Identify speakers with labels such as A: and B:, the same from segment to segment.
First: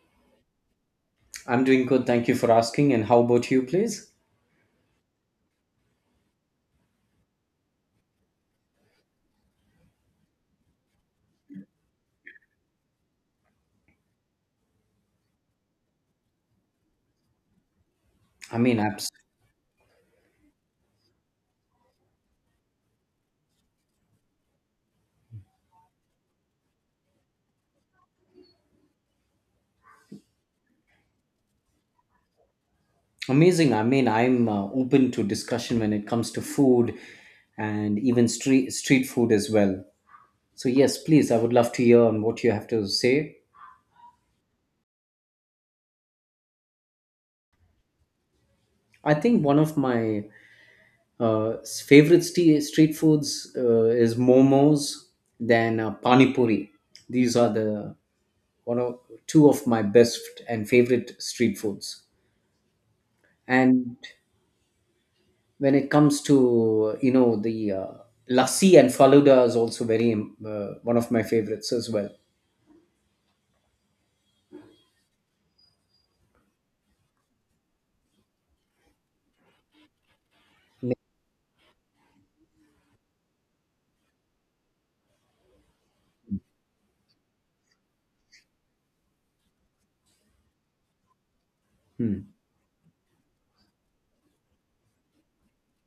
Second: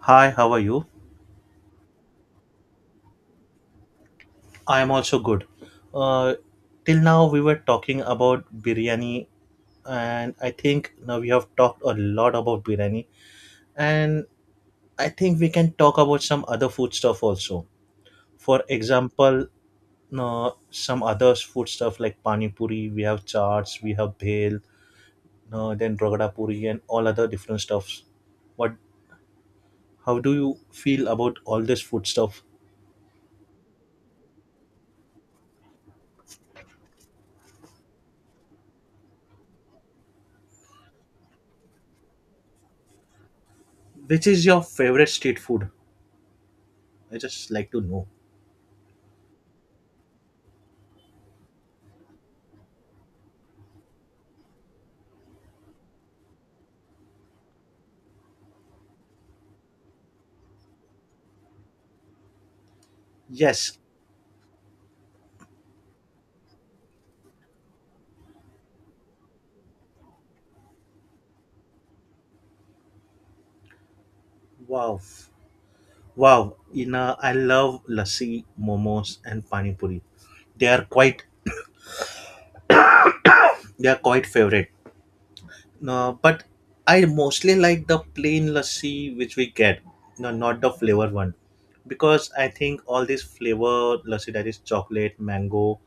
A: Hi, how are you?
B: I'm doing good. Thank you for asking. And how about you, please?
A: I am also good. Uh, Till now, we were talking about biryani, and I think now we have talked a lot about biryani, and I think we can talk about some other food stuff also.
B: I
A: For
B: mean, abs-
A: example, some other food stuff like pani puri, we have chaats, we have bhel, then ragda puri, and all other different stuffs. What? How do you feel about all this food stuff?
B: Amazing. I mean, I'm open to discussion when it comes to food and even street food as well. So yes, please. I would love to hear on what you have to say.
A: Which is your favorite street food? I just like to know.
B: I think one of my uh, favorite street foods is momos, then pani puri. These are the one of two of my best and favorite street foods.
A: Yes.
B: And when it comes to the lassi and faluda is also very one of my favorites as well.
A: Wow. Wow. You know, I love lassi, momos and pani puri. They are quite they are quite favorite. No, but I mostly like the plain lassi which we get. No, not the flavor one. Because I think all this flavor lassi that is chocolate, mango,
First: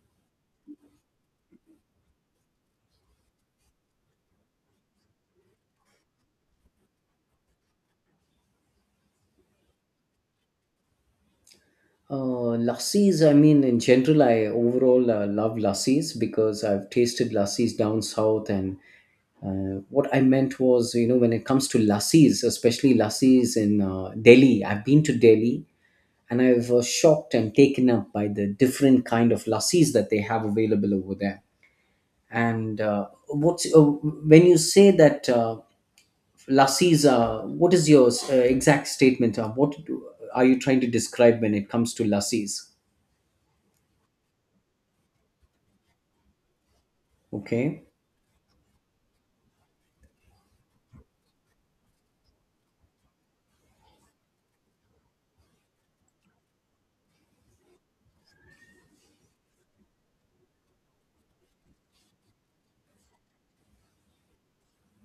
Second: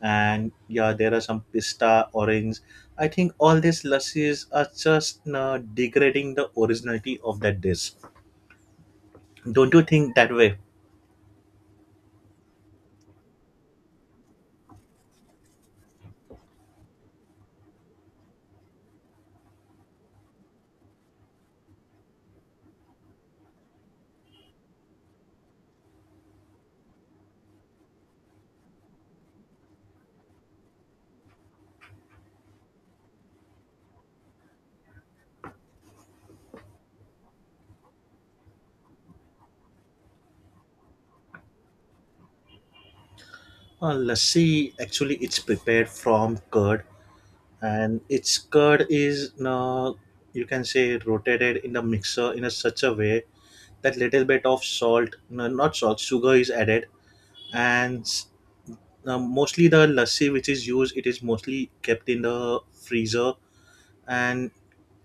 A: and yeah, there are some pista, orange. I think all these lassis are just degrading the originality of that dish. Don't you think that way?
B: Lassis, I mean, in general, I overall love lassis because I've tasted lassis down south. And what I meant was, you know, when it comes to lassis, especially lassis in Delhi, I've been to Delhi and I was shocked and taken up by the different kind of lassis that they have available over there. And what's when you say that lassies? What is your exact statement? Are you trying to describe when it comes to lassies?
A: Lassi actually it's prepared from curd,
B: Okay,
A: and its curd is you can say rotated in the mixer in a such a way that little bit of salt no, not salt sugar is added, and mostly the lassi which is used it is mostly kept in the freezer, and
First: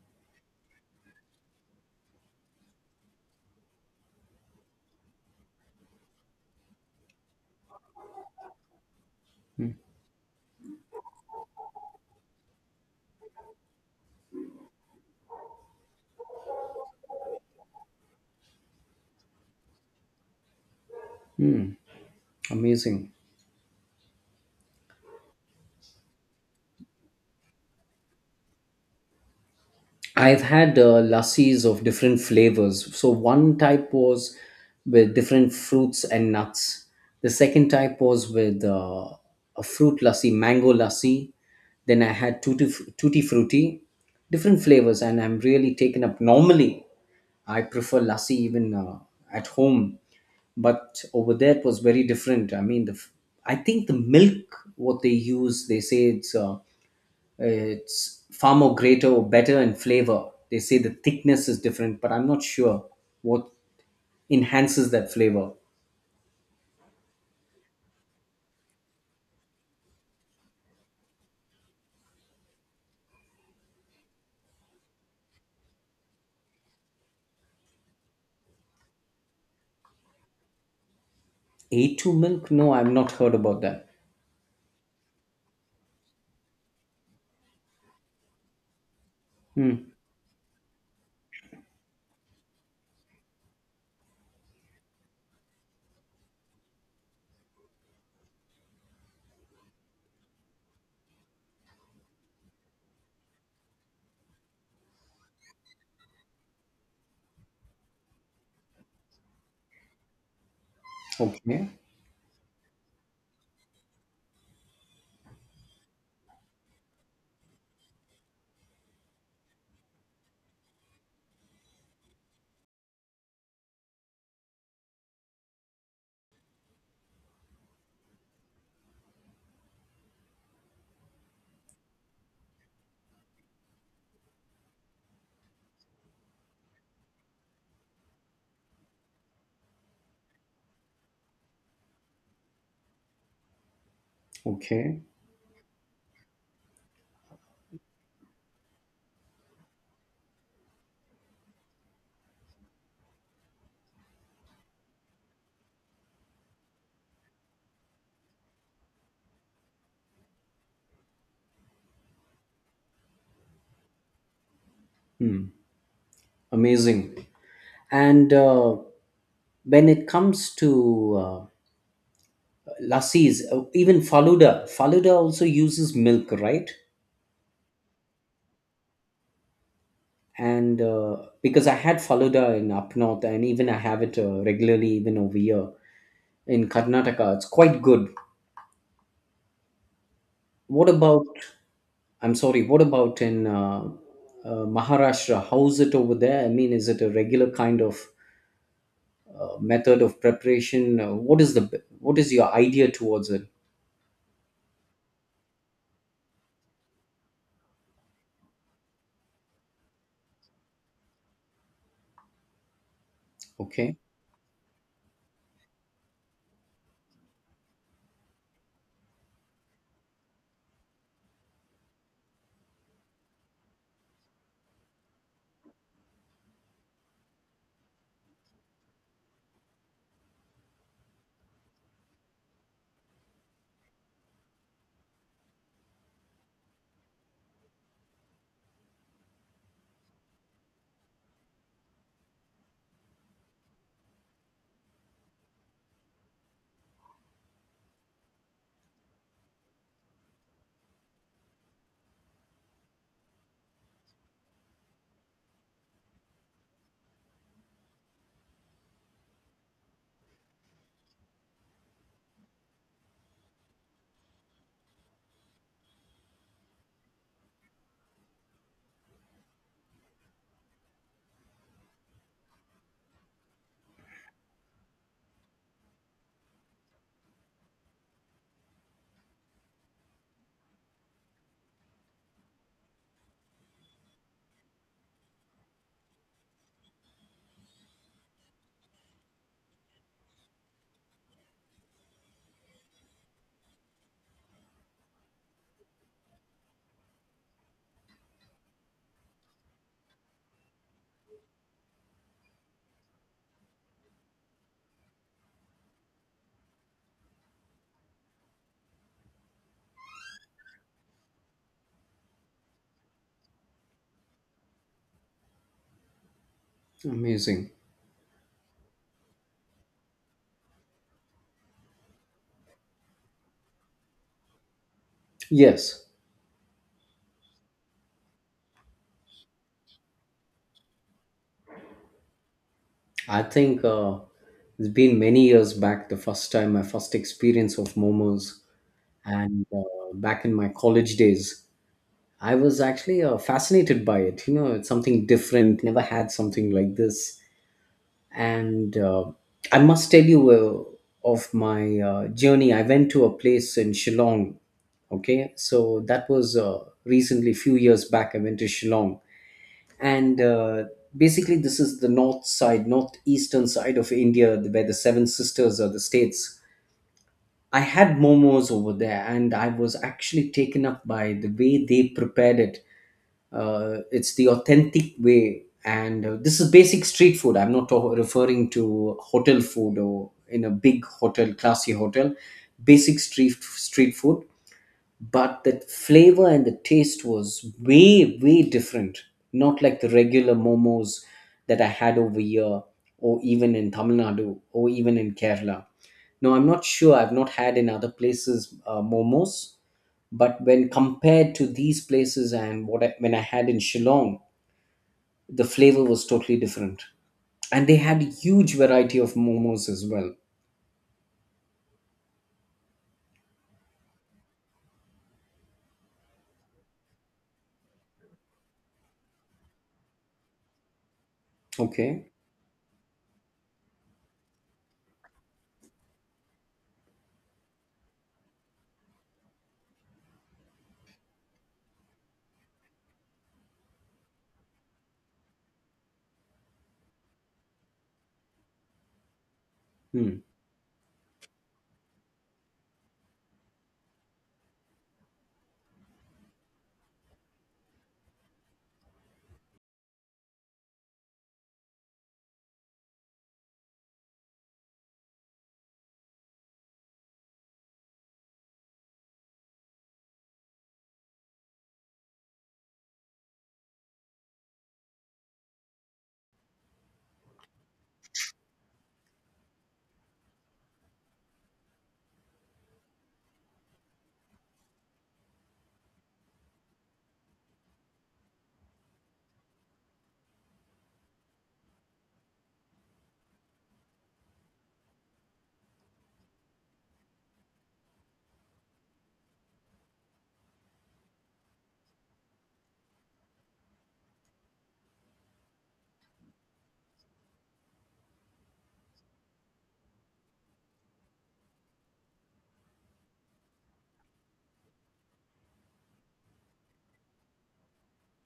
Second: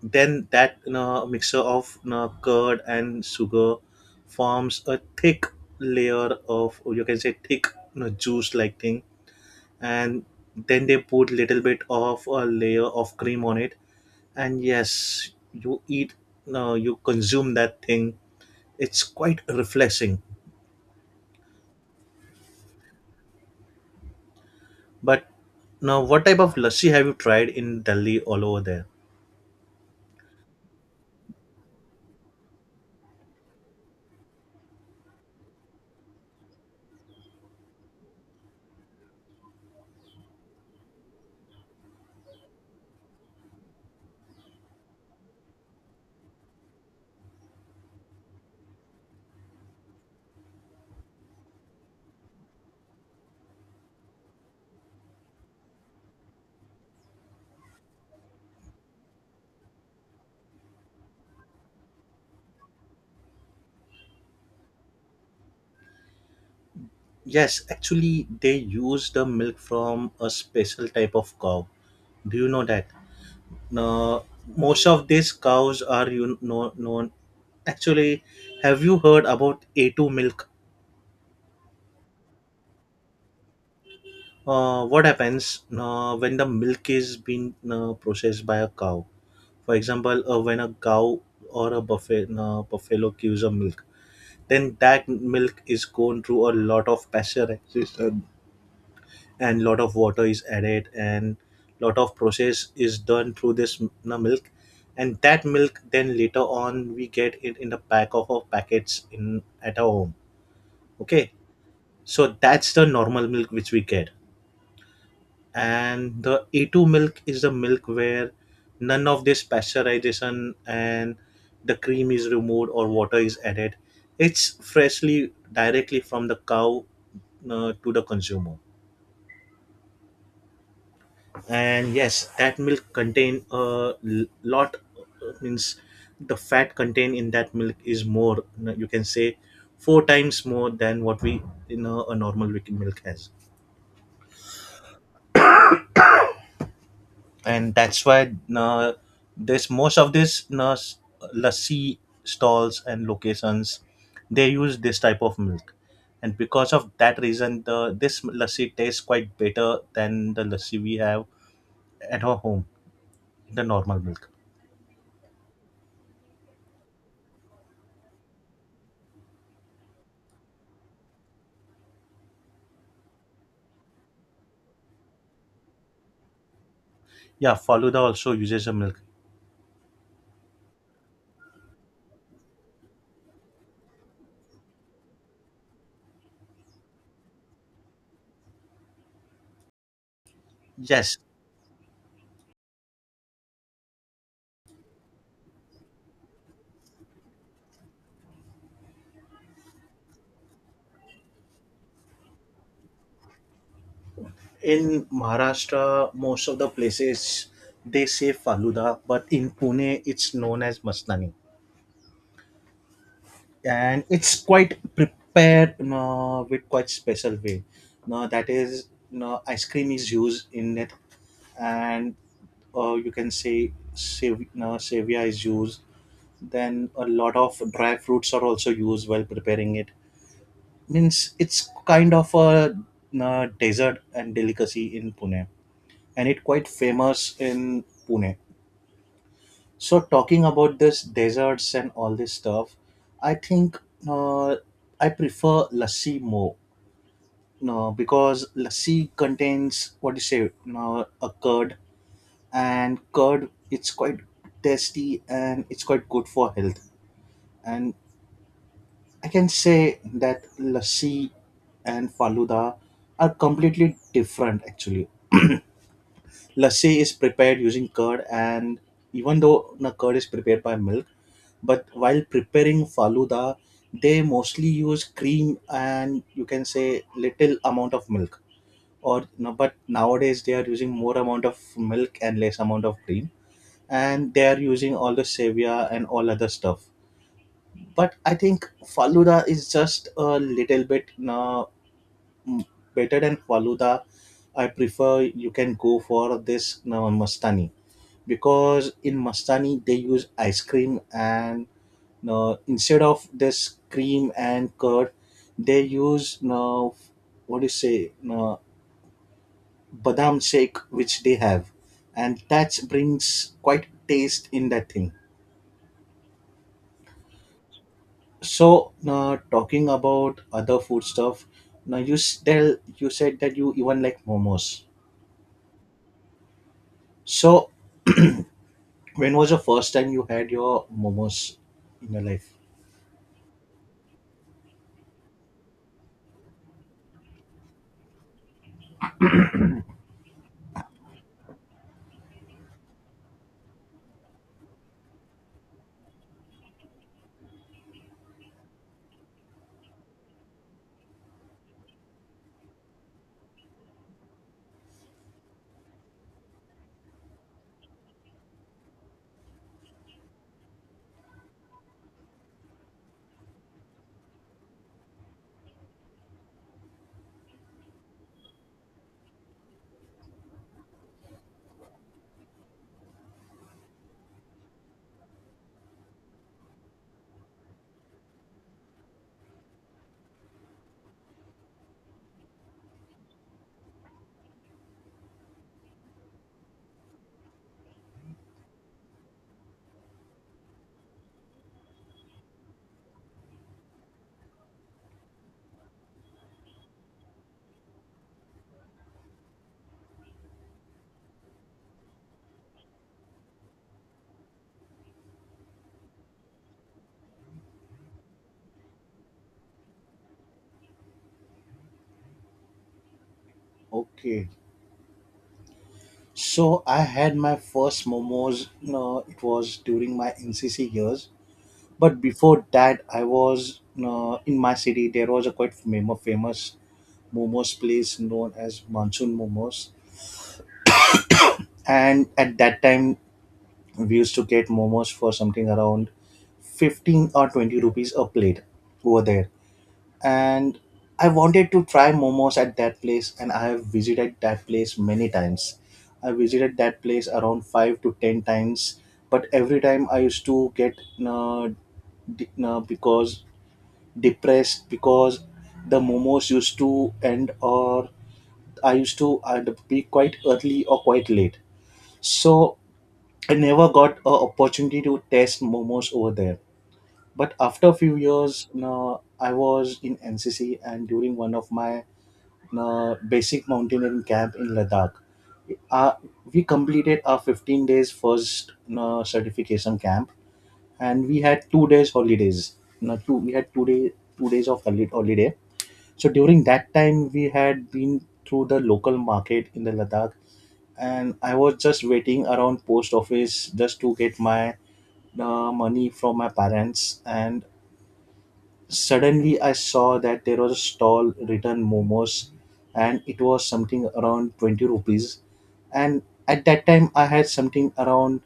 A: then that mixer of curd and sugar forms a thick layer of you can say thick juice like thing, and then they put little bit of a layer of cream on it, and yes you eat no you consume that thing, it's quite refreshing.
B: amazing.
A: But now what type of lassi have you tried in Delhi all over there?
B: I've had lassis of different flavors. So one type was with different fruits and nuts. The second type was with a fruit lassi, mango lassi. Then I had tutti frutti, different flavors, and I'm really taken up. Normally, I prefer lassi even at home, but over there it was very different. I think the milk what they use, they say it's far more greater or better in flavor. They say the thickness is different, but I'm not sure what enhances that flavor.
A: Yes, actually they use the milk from a special type of cow. Do you know that? Now most of these cows are you know known, actually, have you heard about a2 milk?
B: A2 milk? No, I've not heard about that.
A: What happens when the milk is being processed by a cow? For
B: Hmm.
A: example, when a cow or a buffalo gives a milk, then that milk is going through a lot of pasteurization, and lot of water is added, and lot of process is done through this milk, and that milk then later on we get it in the pack of our packets in at our home, okay.
B: Okay.
A: So that's the normal milk which we get, and the A2 milk is the milk where none of this pasteurization and the cream is removed or water is added. It's freshly directly from the cow to the consumer. And yes, that milk contain a lot, means the fat contained in that milk is more, you know, you can say four times more than what we, you know, a normal weak milk has.
B: Okay.
A: And that's why, this most of this lassi stalls and locations, they use this type of milk, and because of that reason the this lassi tastes quite better than the lassi we have at our home, the normal milk.
B: Hmm. Amazing. And when it comes to lassis, even Faluda, Faluda also uses milk, right?
A: Yeah, faluda also uses a milk.
B: And because I had followed her in up north, and even I have it regularly, even over here in Karnataka, it's quite good. What
A: Yes.
B: about? I'm sorry. What about in Maharashtra? How's it over there? I mean, is it a regular kind of method of preparation? What is your idea towards it?
A: In Maharashtra most of the places they say faluda, but in Pune it's known as masnani,
B: Okay,
A: and it's quite prepared, you know, with quite special way. Now that is, you know, ice cream is used in it, and you can say you know, savia is used, then a lot of dry fruits are also used while preparing it. Means it's kind of a, you know, dessert and delicacy in Pune, and it quite famous in Pune. So talking about this deserts and all this stuff, I think uh, I prefer lassi more. No, because lassi contains what do you say, no, a curd, and curd it's quite tasty and it's quite good for health. And I can say that lassi and faluda are completely different. Actually lassi is prepared using curd, and even though the curd is prepared by milk, but while preparing faluda they mostly use cream and you can say little amount of milk. Or no, but nowadays they are using more amount of milk and less amount of cream, and they are using all the stevia and all other stuff. But I think faluda is just a little bit no, m better than faluda. I prefer you can go for this no, mastani, because in Mastani they use ice cream and no instead of this cream and curd, they use no what do you say no badam shake which they have, and that brings quite taste in that thing.
B: amazing.
A: So no talking about other food stuff, now you tell you said that you even like momos.
B: Yes.
A: So when was the first time you had your momos in your life?
B: I think it's been many years back, the first time, my first experience of momos. And back in my college days, I was actually fascinated by it. You know, it's something different, never had something like this. And I must tell you of my journey. I went to a place in Shillong. Okay, so that was recently, few years back, I went to Shillong. And basically this is the northeastern side of India, where the seven sisters are the states. I had momos over there, and I was actually taken up by the way they prepared it. It's the authentic way, and this is basic street food. I'm not to- referring to hotel food or in a big hotel, classy hotel, basic street food. But the flavor and the taste was way different, not like the regular momos that I had over here or even in Tamil Nadu or even in Kerala. No, I'm not sure, I've not had in other places momos, but when compared to these places and when I had in Shillong, the flavor was totally different, and they had a huge variety of momos as well.
A: Okay. So I had my first momos. No, it was during my NCC years. But
B: Okay.
A: before that, I was no, in my city. There was a quite famous momos place known as Monsoon Momos, and at that time, we used to get momos for something around 15 or 20 rupees a plate over there.
B: Hmm.
A: And I wanted to try momos at that place, and I have visited that place many times. I visited that place around five to ten times, but every time I used to get uh, de- because depressed because the momos used to end, or I used to be quite early or quite late. So I never got a opportunity to test momos over there. But after a few years, I was in NCC, and during one of my basic mountaineering camp in Ladakh. Uh, we completed our 15 days first certification camp, and we had 2 days holidays. Now, two we had two day 2 days of holiday. So during that time, we had been through the local market in the Ladakh, and I was just waiting around post office just to get my money from my parents, and suddenly, I saw that there was a stall written momos, and it was something around 20 rupees. And at that time, I had something around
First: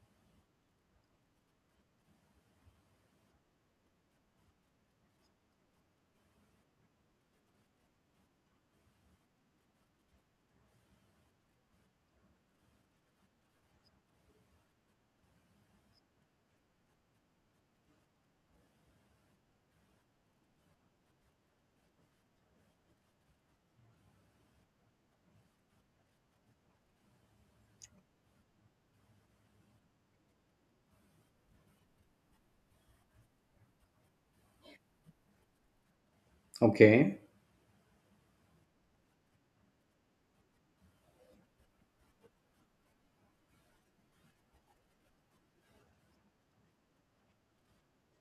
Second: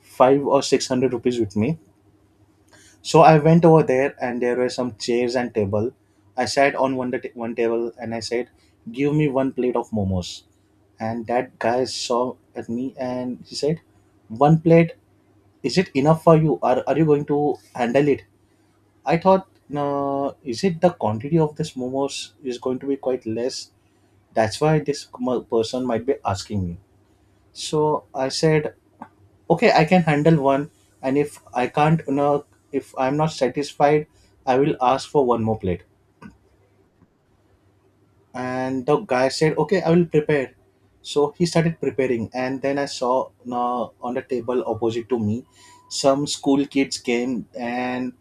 A: five or six hundred rupees with me. So I went over there, and there were some chairs and table. I sat on one table and I said, give me one plate of momos. And that guy saw at me and he said, one plate, is it enough for you? Are you going to handle it? I thought, is it the quantity of this momos is going to be quite less? That's why this person might be asking me. So I said, okay, I can handle one, and if I can't, you know, if I'm not satisfied, I will ask for one more plate.
B: Okay.
A: And the guy said okay I will prepare. So he started preparing, and then I saw on the table opposite to me some school kids came, and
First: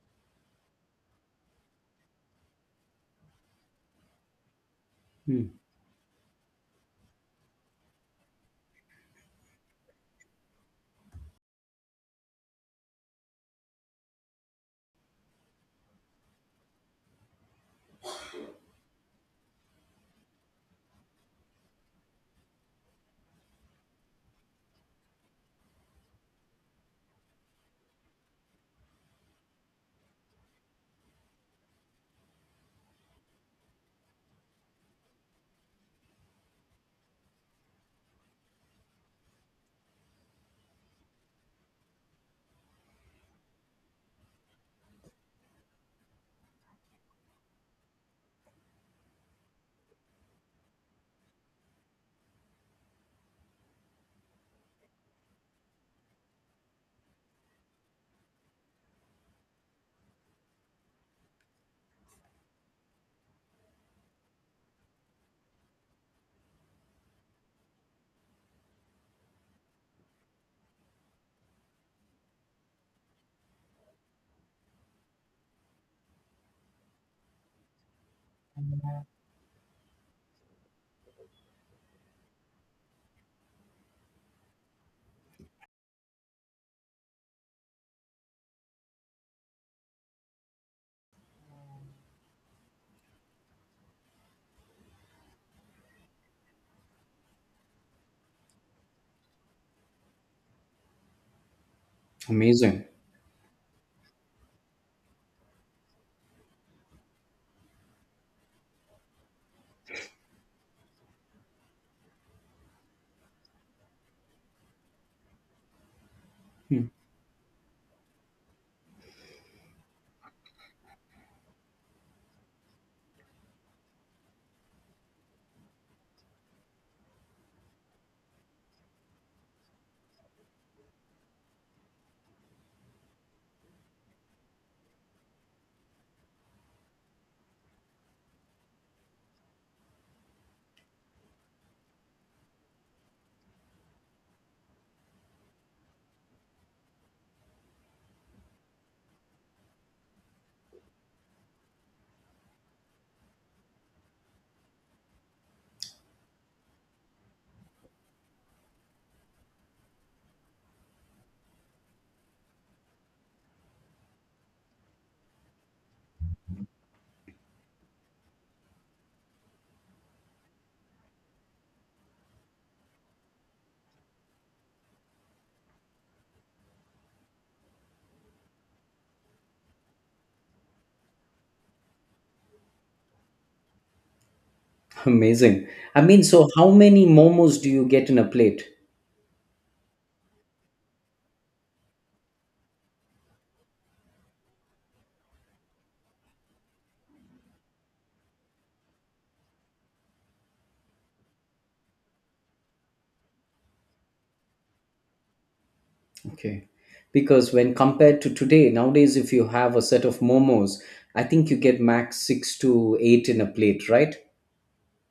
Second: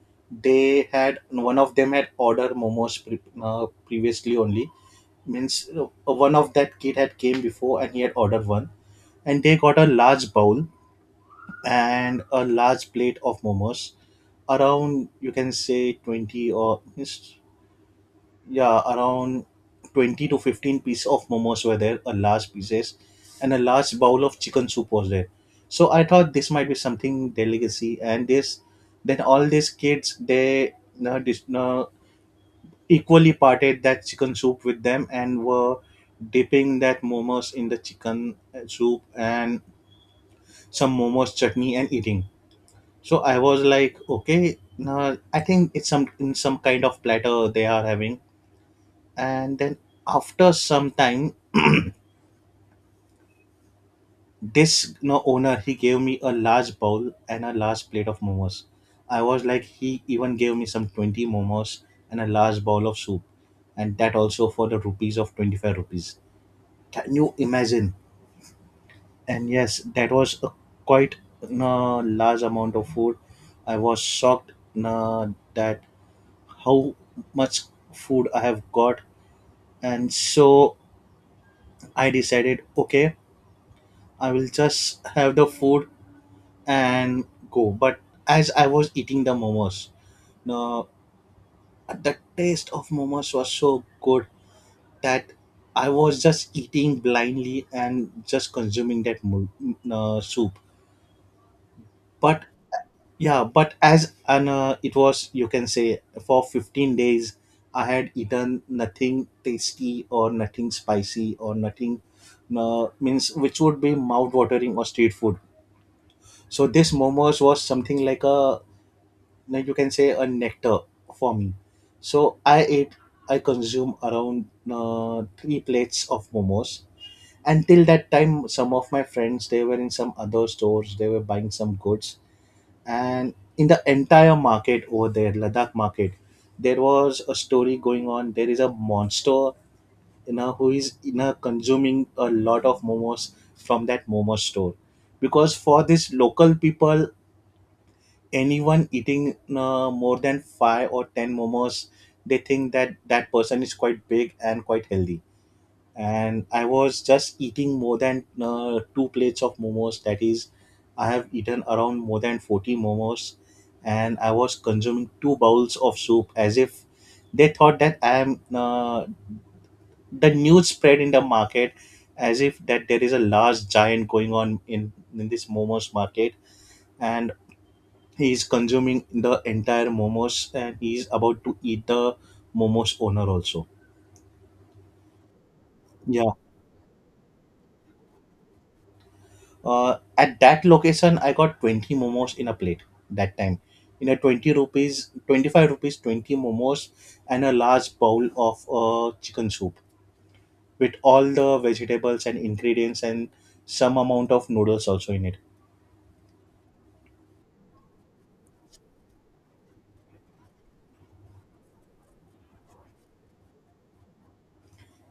A: they had one of them had ordered momos previously only.
B: Hmm.
A: Means one of that kid had came before and he had ordered one, and they got a large bowl and a large plate of momos, around you can say 20 or yeah, around 20 to 15 pieces of momos were there, a large pieces, and a large bowl of chicken soup was there. So I thought this might be something delicacy, and this then all these kids they uh, dis- uh, equally parted that chicken soup with them, and were dipping that momos in the chicken soup and some momos chutney and eating. So I was like, okay, I think it's some in some kind of platter they are having, and then after some time this you know, owner he gave me a large bowl and a large plate of momos. I was like he even gave me some 20 momos and a large bowl of soup, and that also for the rupees of 25 rupees, can you imagine? And yes that was a quite, you know, large amount of food. I was shocked, you know, that how much food I have got, and so I decided okay I will just have the food and go. But as I was eating the momos, no, the taste of momos was so good that I was just eating blindly and just consuming that soup. But
B: Amazing.
A: yeah, but as an it was, you can say for 15 days, I had eaten nothing tasty or nothing spicy or nothing means which would be mouth watering or street food. So
B: Hmm.
A: this momos was something like a like you can say a nectar for me. So I consume around three plates of momos. Until that time, some of my friends, they were in some other stores, they were buying some goods. And in the entire market over there, Ladakh market, there was a story going on. There is a monster who is consuming a lot of momos from that momo store, because for these local people, anyone eating more than five or 10 momos, they think that that person is quite big and quite healthy. And I was just eating more than two plates of momos. That is, I have eaten around more than 40 momos, and I was consuming two bowls of soup, as if they thought that I am, the news spread in the market as if that there is a large giant going on in this momos market, and he is consuming the entire momos and he is about to eat the momos owner also.
B: Amazing. I mean,
A: Yeah.
B: so how many momos do you get in a plate?
A: At that location, I got 20 momos in a plate that time. In a 20 rupees, 25 rupees, 20 momos and a large bowl of chicken soup with all the vegetables and ingredients and some amount of noodles also in it.
B: Okay. Because when compared to today, nowadays, if you have a set of momos, I think you get max six to eight in a plate, right?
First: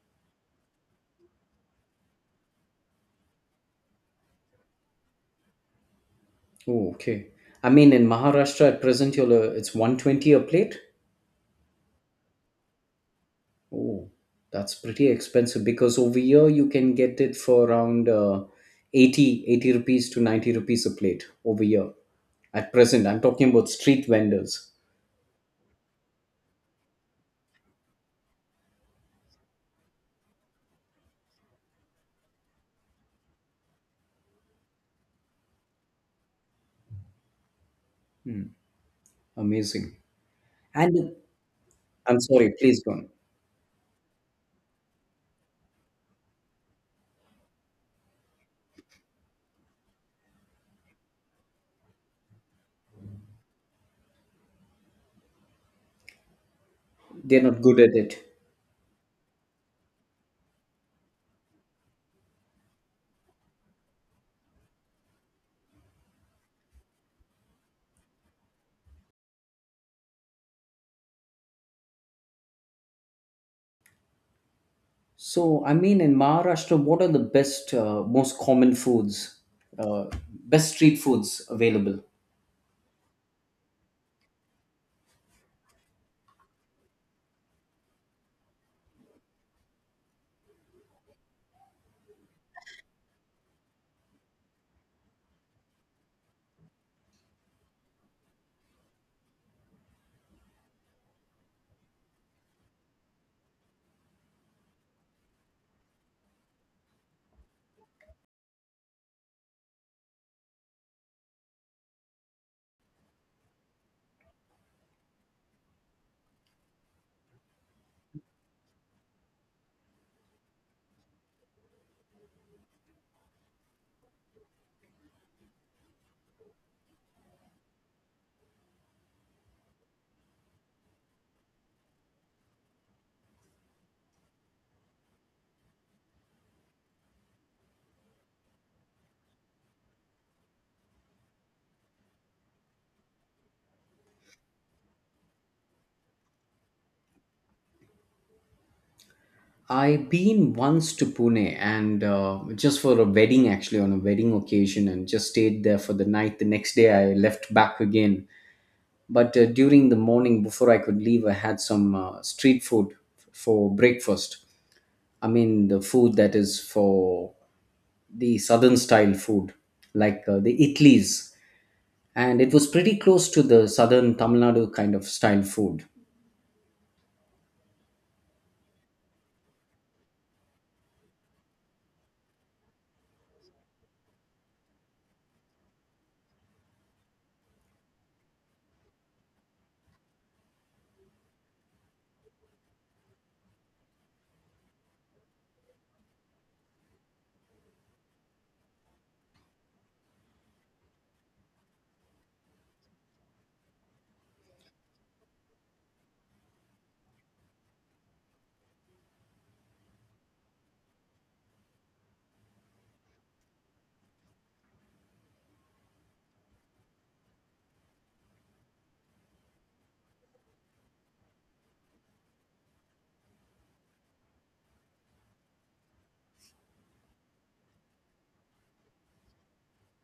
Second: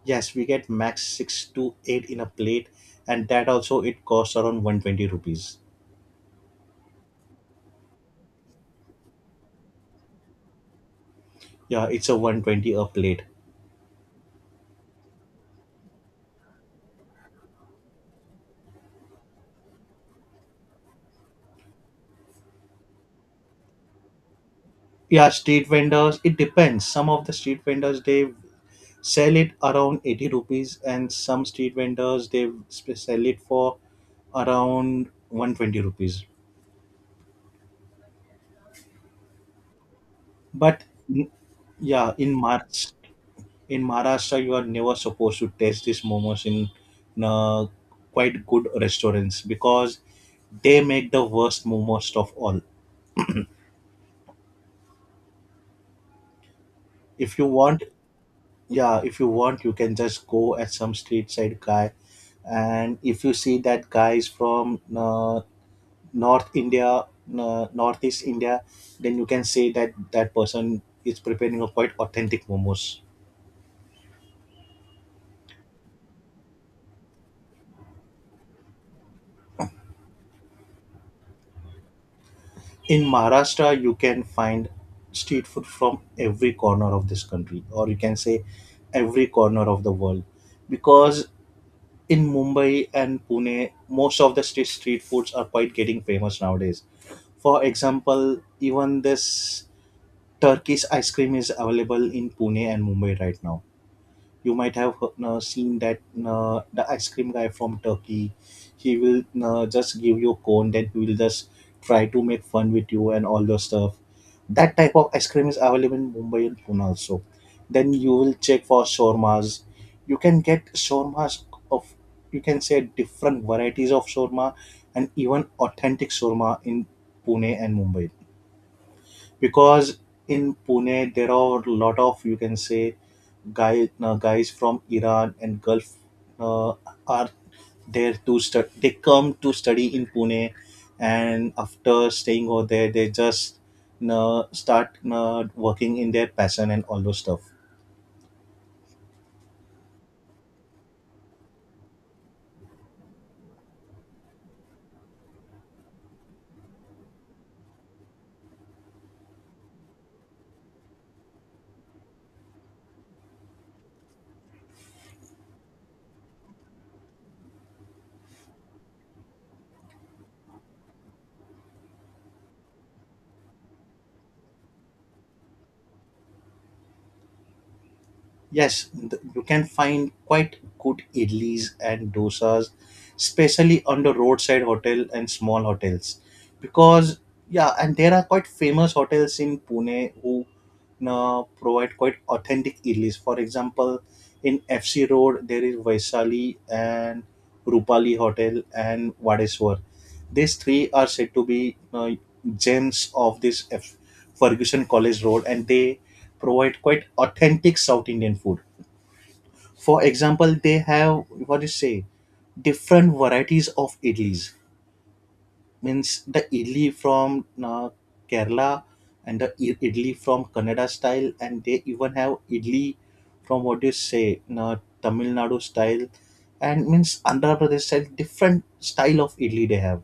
A: Yes, we get max 6 to 8 in a plate, and that also it costs around 120 rupees.
B: Oh, okay. I mean, in Maharashtra at present, it's 120 a plate.
A: Yeah, it's a 120 a plate.
B: Oh, that's pretty expensive because over here you can get it for around 80, eighty rupees to 90 rupees a plate over here at present. I'm talking about street vendors.
A: Yeah, street vendors, it depends. Some of the street vendors they sell it around 80 rupees, and some street vendors they sell it for around 120 rupees,
B: Hmm, amazing.
A: but
B: And
A: n- yeah,
B: I'm
A: in
B: sorry, please
A: march,
B: don't.
A: in Maharashtra you are never supposed to taste these momos in quite good restaurants, because they make the worst momos of all. If
B: They're
A: you
B: not good
A: want,
B: at it.
A: yeah, if you want, you can just go at some street side guy, and if you see that guy is from north India, northeast India, then you can say that that person is preparing a quite authentic momos.
B: So, I mean, in Maharashtra, what are the best, most common foods, uh, best street foods available?
A: In Maharashtra you can find street food from every corner of this country, or you can say every corner of the world, because in Mumbai and Pune, most of the street foods are quite getting famous nowadays. For example, even this Turkish ice cream is available in Pune and Mumbai right now. You might have seen that the ice cream guy from Turkey, he will just give you a cone, then he will just try to make fun with you and all those stuff. That type of ice cream is available in Mumbai and Pune also. Then you will check for shawarmas. You can get shawarmas of, you can say, different varieties of shawarma and even authentic shawarma in Pune and Mumbai, because in Pune there are a lot of, you can say, guys from Iran and Gulf uh, are there to study. They come to study in Pune, and after staying over there, they just start working in their passion and all those stuff.
B: I've been once to Pune and just for a wedding, actually, on a wedding occasion, and just stayed there for the night. The next day, I left back again. But during the morning, before I could leave, I had some street food for breakfast. I mean, the food that is for the southern style food, like the idlis, and it was pretty close to the southern Tamil Nadu kind of style food.
A: Yes, you can find quite good idlis and dosas, especially on the roadside hotel and small hotels. Because, yeah, and there are quite famous hotels in Pune who provide quite authentic idlis. For example, in FC Road, there is Vaisali and Rupali Hotel and Vadeswar. These three are said to be gems of this Ferguson College Road, and they provide quite authentic South Indian food. For example, they have, what do you say, different varieties of idlis. Means the idli from Kerala and the idli from Kannada style, and they even have idli from, what do you say, Tamil Nadu style, and means Andhra Pradesh style. Different style of idli they have.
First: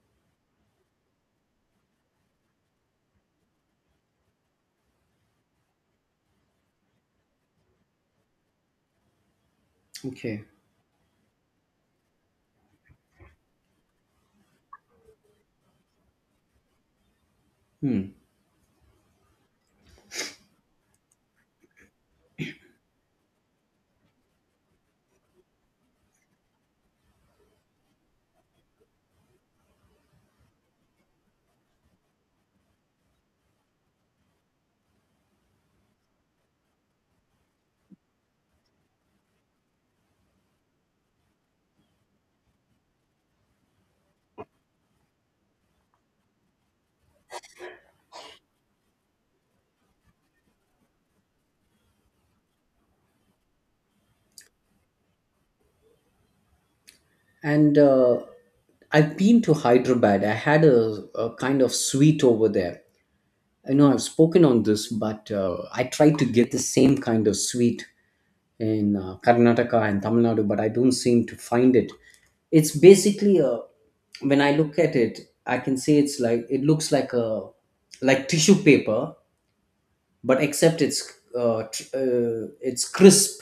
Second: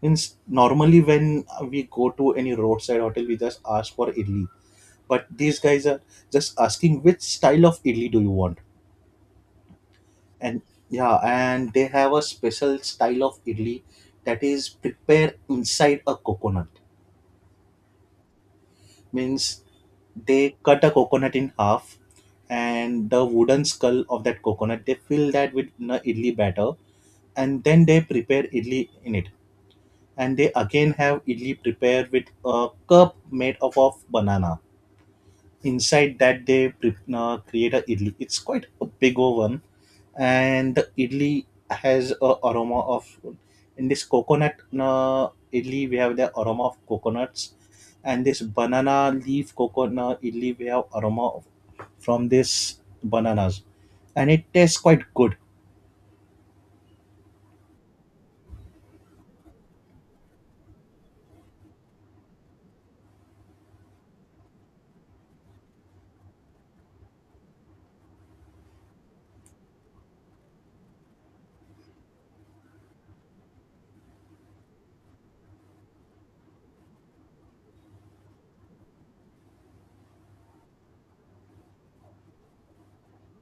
A: Means normally when we go to any roadside hotel we just ask for idli, but these guys are just asking which style of idli do you want.
B: Okay.
A: And yeah, and they have a special style of idli that is prepared inside a coconut.
B: Hmm.
A: Means they cut a coconut in half, and the wooden skull of that coconut they fill that with the idli batter, and then they prepare idli in it. And they again have idli prepared with a cup made up of banana. Inside that they create a idli. It's quite a big oven, and the idli has a aroma of, in this coconut idli we have the aroma of coconuts, and this banana leaf coconut idli we have aroma of, from this bananas, and it tastes quite good.
B: And I've been to Hyderabad. I had a kind of sweet over there. I know I've spoken on this, but I tried to get the same kind of sweet in Karnataka and Tamil Nadu, but I don't seem to find it. It's basically a, when I look at it, I can say it's like it looks like a, like tissue paper, but except it's crisp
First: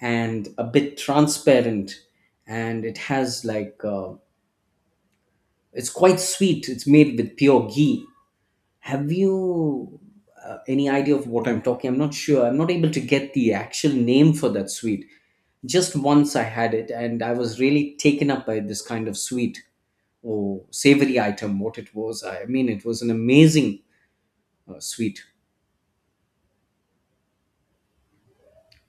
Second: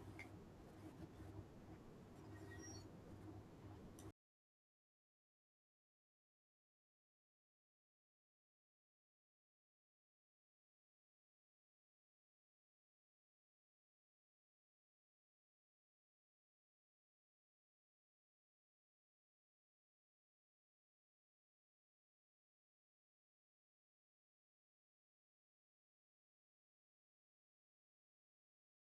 B: and a bit transparent, and it has like it's quite sweet, it's made with pure ghee. Have you any idea of what I'm talking? I'm not sure, I'm not able to get the actual name for that sweet. Just once I had it, and I was really taken up by this kind of sweet or savory item, what it was. I mean, it was an amazing sweet.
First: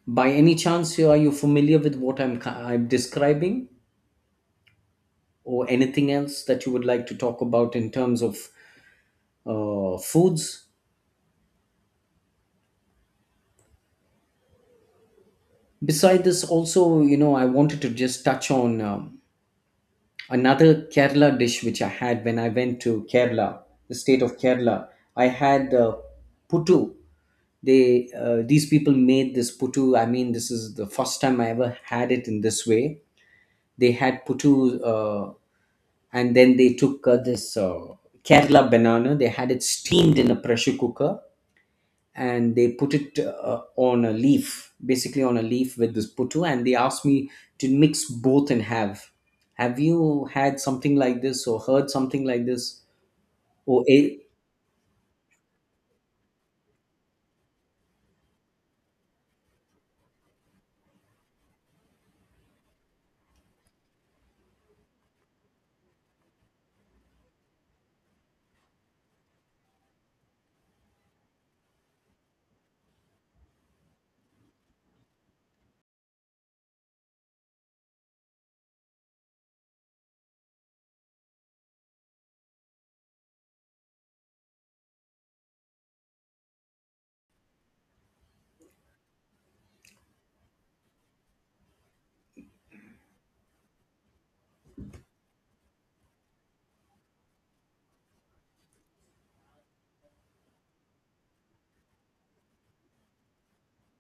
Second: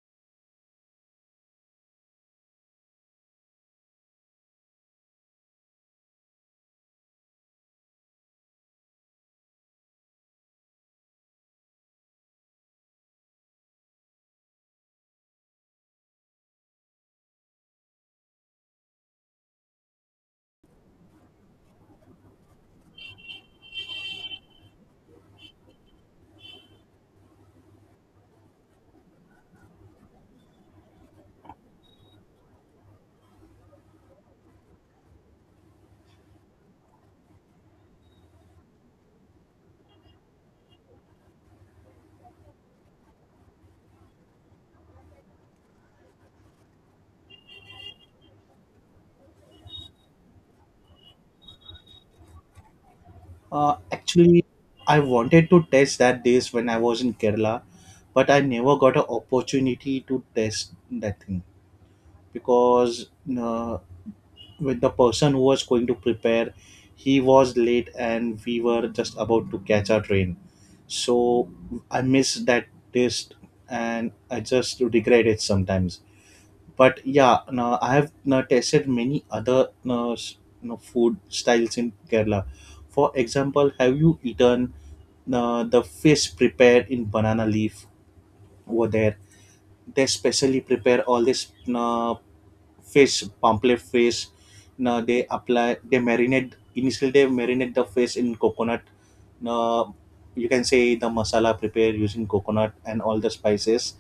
B: By any chance, are you familiar with what I'm describing, or anything else that you would like to talk about in terms of foods? Beside this, also, you know, I wanted to just touch on another Kerala dish which I had when I went to Kerala, the state of Kerala. I had puttu. They these people made this puttu. I mean, this is the first time I ever had it in this way. They had puttu. And then they took this Kerala banana. They had it steamed in a pressure cooker, and they put it on a leaf, basically on a leaf with this puttu. And they asked me to mix both and have. Have you had something like this or heard something like this? Or a-
A: Actually, I wanted to taste that dish when I was in Kerala, but I never got an opportunity to taste that thing, because uh, with the person who was going to prepare, he was late and we were just about to catch our train, so I miss that taste and I just regret it sometimes. But yeah, no, I have, no, tasted many other, no, no, food styles in Kerala. For example, have you eaten, no, the fish prepared in banana leaf over there. They specially prepare all this, no, fish, pamphlet fish. Now they apply, they marinate. Initially, they marinate the fish in coconut. Now you can say the masala prepared using coconut and all the spices,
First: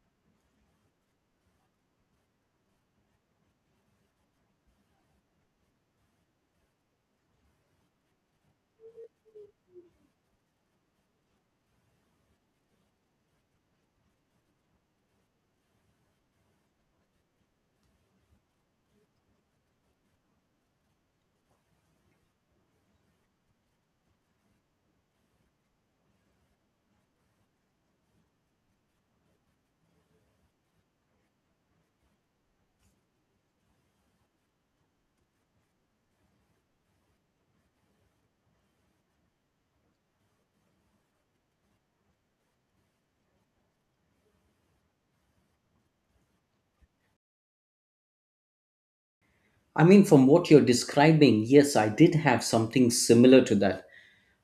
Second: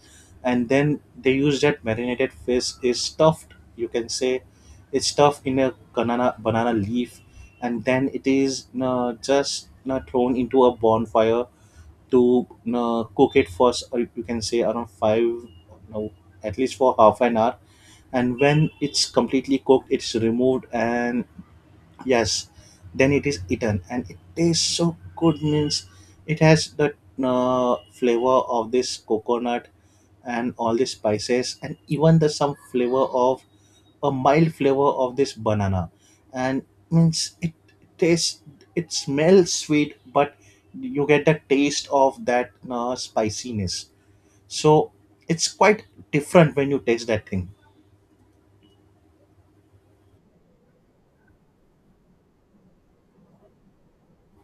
A: and then they use that marinated fish is stuffed. You can say it's stuffed in a banana leaf, and then it is just thrown into a bonfire to cook it for or you can say around five, no, at least for half an hour. And when it's completely cooked it's removed, and yes, then it is eaten, and it tastes so good. Means it has the flavor of this coconut and all the spices, and even the some flavor of, a mild flavor of this banana, and means it tastes, it smells sweet, but you get the taste of that spiciness, so it's quite different when you taste that thing.
B: I mean, from what you're describing, yes, I did have something similar to that.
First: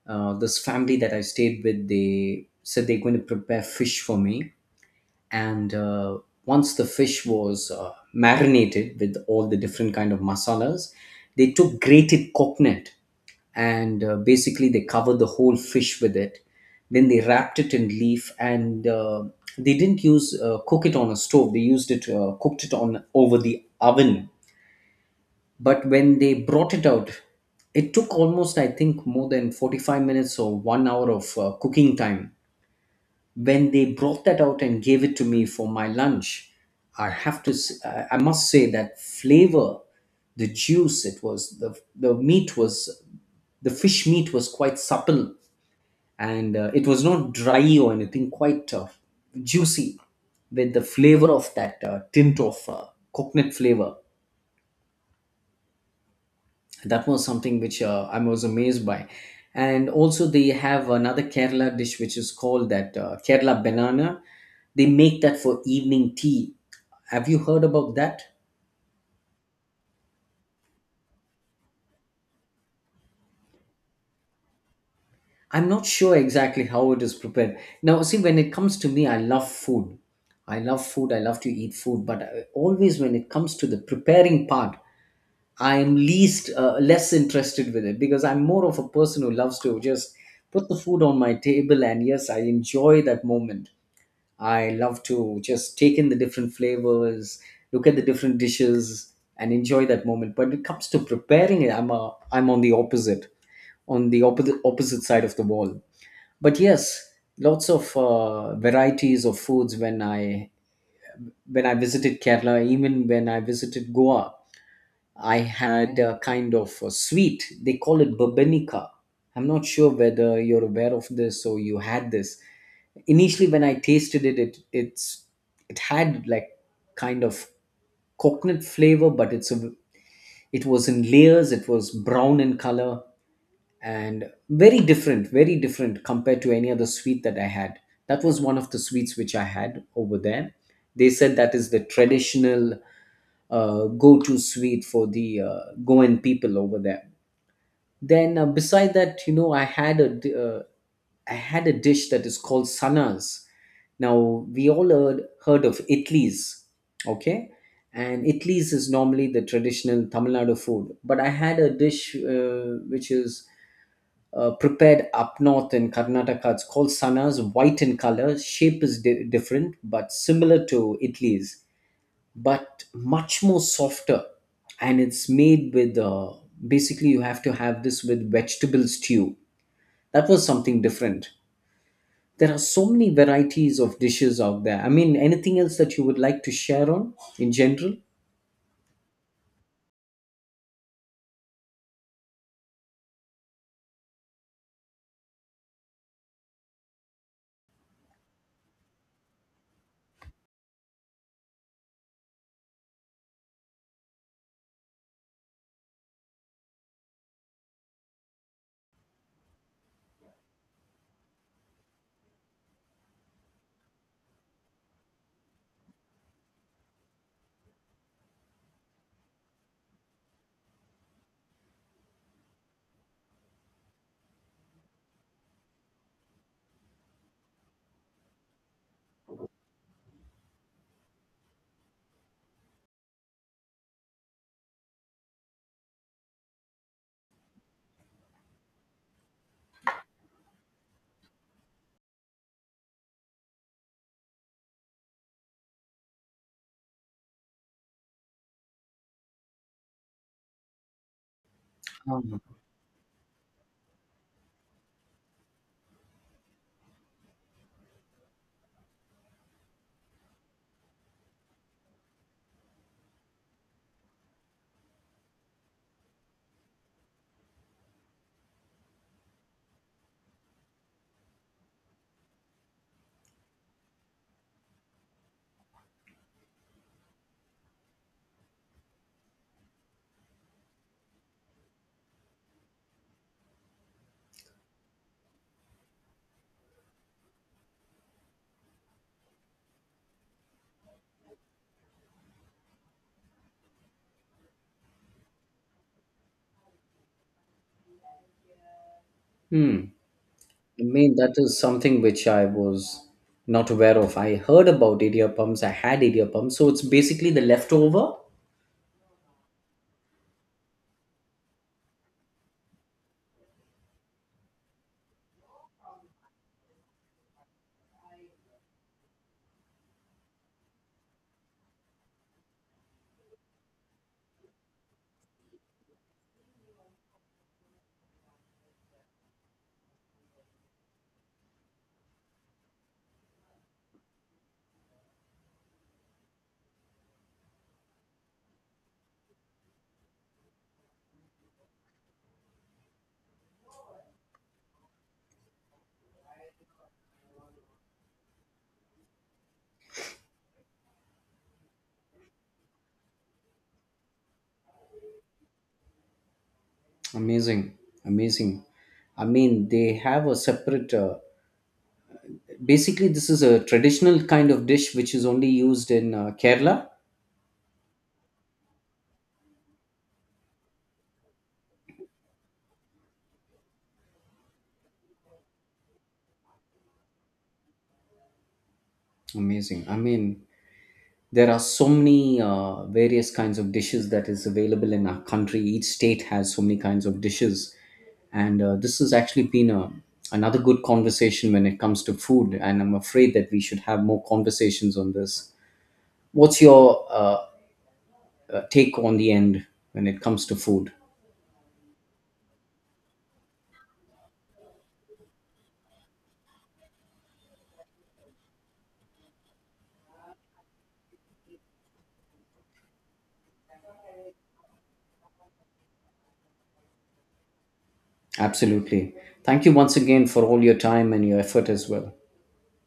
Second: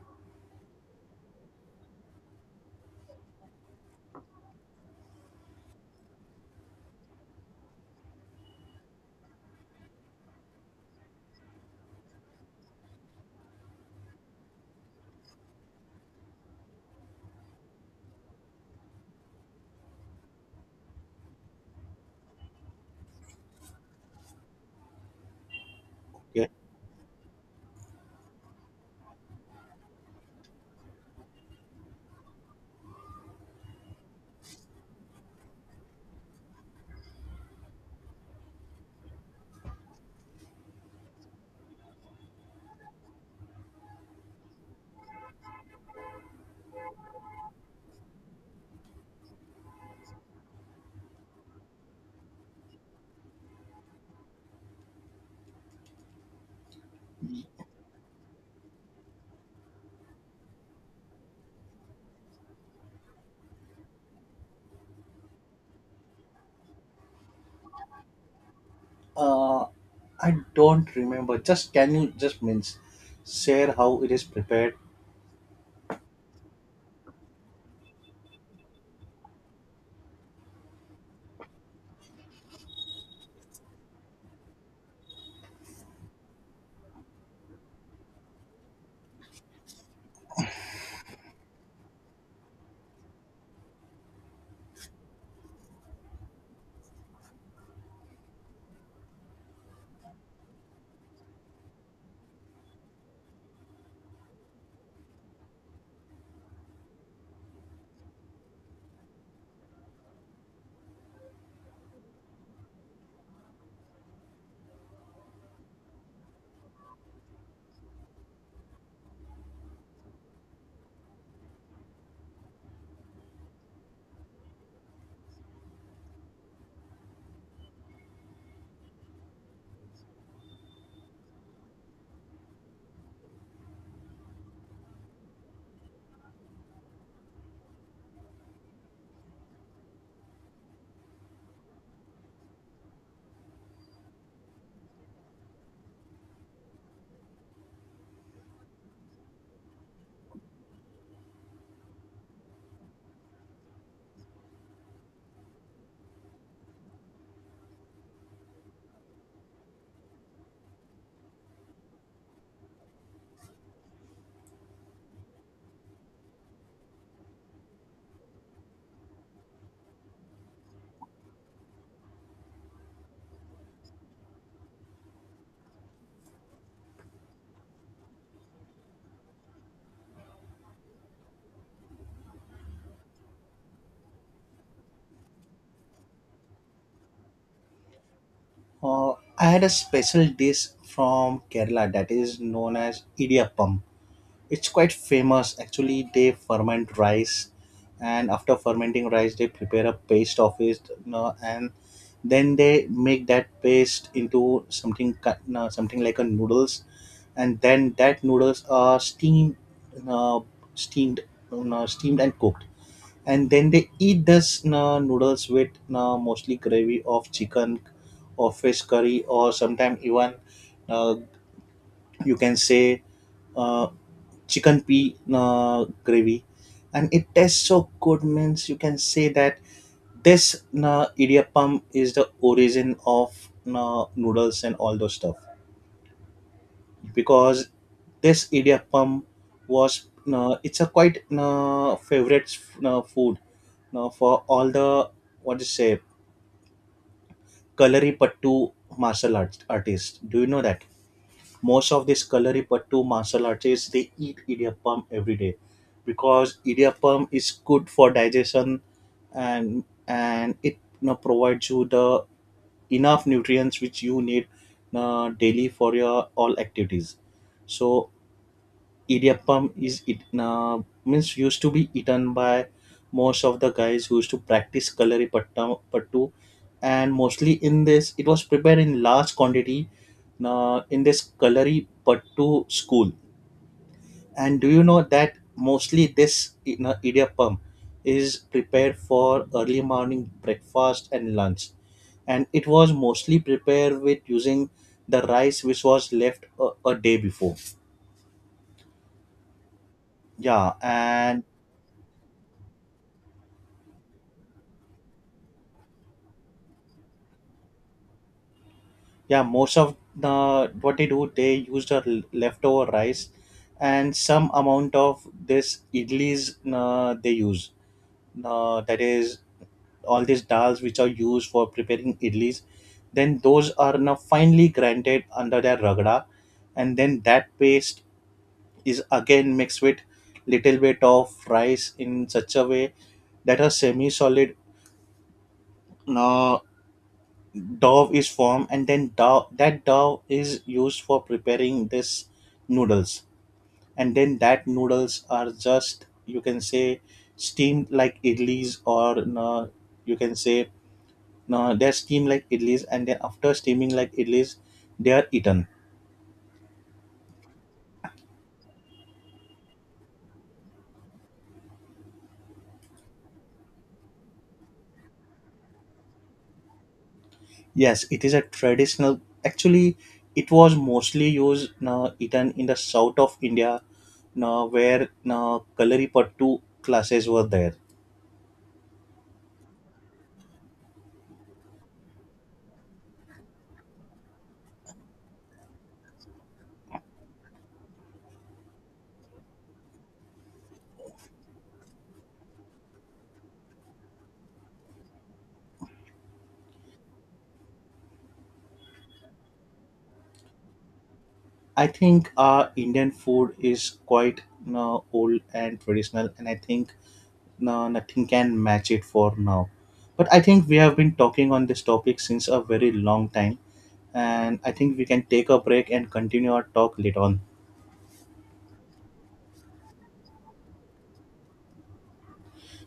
B: This family that I stayed with, they said they're going to prepare fish for me. And once the fish was marinated with all the different kind of masalas, they took grated coconut, and basically they covered the whole fish with it. Then they wrapped it in leaf, and they didn't use cook it on a stove. They used it cooked it on over the oven. But when they
A: Yeah.
B: brought it out, it took almost, I think, more than 45 minutes or one hour of cooking time. When they brought that out and gave it to me for my lunch, I have to I must say that flavor, the juice, it was the meat was, the fish meat was quite supple, and it was not dry or anything, quite juicy, with the flavor of that tint of coconut flavor. That was something which I was amazed by. And also they have another Kerala dish which is called that Kerala banana. They make that for evening tea. Have you heard about that?
A: Uh, I don't remember. Just, can you just, means, share how it is prepared?
B: I'm not sure exactly how it is prepared. Now, see, when it comes to me, I love food. I love to eat food, but always when it comes to the preparing part, I'm least, less interested with it because I'm more of a person who loves to just put the food on my table and yes, I enjoy that moment. I love to just take in the different flavors, look at the different dishes, and enjoy that moment. But when it comes to preparing it, I'm on the opposite, on the opposite side of the wall. But yes, lots of varieties of foods when I visited Kerala, even when I visited Goa. I had a kind of a sweet. They call it babenica. I'm not sure whether you're aware of this or you had this. Initially, when I tasted it, it's, it had like kind of coconut flavor, but it was in layers. It was brown in color, and very different, compared to any other sweet that I had. That was one of the sweets which I had over there. They said that is the traditional go-to sweet for the Goan people over there. Then beside that, you know, I had a dish that is called sanas. Now, we all heard of idlis, okay, and idlis is normally the traditional Tamil Nadu food. But I had a dish which is prepared up north in Karnataka. It's called sanas, white in color, shape is different but similar to idlis, but much more softer. And it's made with basically you have to have this with vegetable stew. That was something different. There are so many varieties of dishes out there. I mean, anything else that you would like to share on, in general?
A: Uh, I had a special dish from Kerala that is known as idiyappam. It's quite famous. Actually, they ferment rice, and after fermenting rice, they prepare a paste of it, and then they make that paste into something something like a noodles, and then that noodles are steamed, you know, steamed, steamed and cooked, and then they eat this noodles with mostly gravy of chicken or fish curry, or sometimes even uh, you can say uh, chicken pea gravy, and it tastes so good. Means you can say that this idiyappam is the origin of noodles and all those stuff, because this idiyappam was it's a quite favorite food for all the, what to say, Kalaripattu martial arts artists. Do you know that most of these
B: Um,
A: Kalaripattu martial artists, they eat idiyappam every day, because idiyappam is good for digestion, and it provides you the enough nutrients which you need daily for your all activities. So Idiyappam is it means used to be eaten by most of the guys who used to practice kalari patta pattu, and mostly in this it was prepared in large quantity in this kalari pattu school. And do you know that mostly this, idiyappam is prepared for early morning breakfast and lunch, and it was mostly prepared with using the rice which was left a day before.
B: hmm.
A: Yeah,
B: I mean, that
A: and
B: is something which I was not aware of. I heard about idiyappams, I had idiyappams. So it's basically the leftover.
A: yeah, most of the, what they do, they use the leftover rice, and some amount of this idlis they use, that is all these dals which are used for preparing idlis, then those are now finely grinded under their ragda, and then that paste is again mixed with little bit of rice in such a way that a semi solid dough is formed, and then, that dough is used for preparing this noodles, and then that noodles are just, you can say, steamed like idlis, or no, you can say, no, they're steamed like idlis, and then after steaming like idlis they are eaten.
B: Amazing. Amazing. I mean, they have a separate basically, this is a traditional kind of dish which is only used in Kerala.
A: Yes, it is a traditional actually. It was mostly used, no, eaten in the south of India, no, where, no, kalari pattu classes were there.
B: Amazing. I mean, there are so many various kinds of dishes that is available in our country. Each state has so many kinds of dishes, and this has actually been a, another good conversation when it comes to food. And I'm afraid that we should have more conversations on this. What's your take on the end when it comes to food?
A: I think Indian food is quite old and traditional, and I think nothing can match it for now. But I think we have been talking on this topic since a very long time, and I think we can take a break and continue our talk later on.
B: Absolutely. Thank you once again for all your time and your effort as well.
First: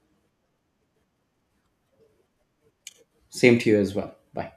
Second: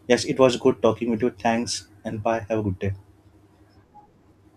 A: Yes, it was good talking with you. Thanks, and bye. Have a good day.
B: Same to you as well. Bye.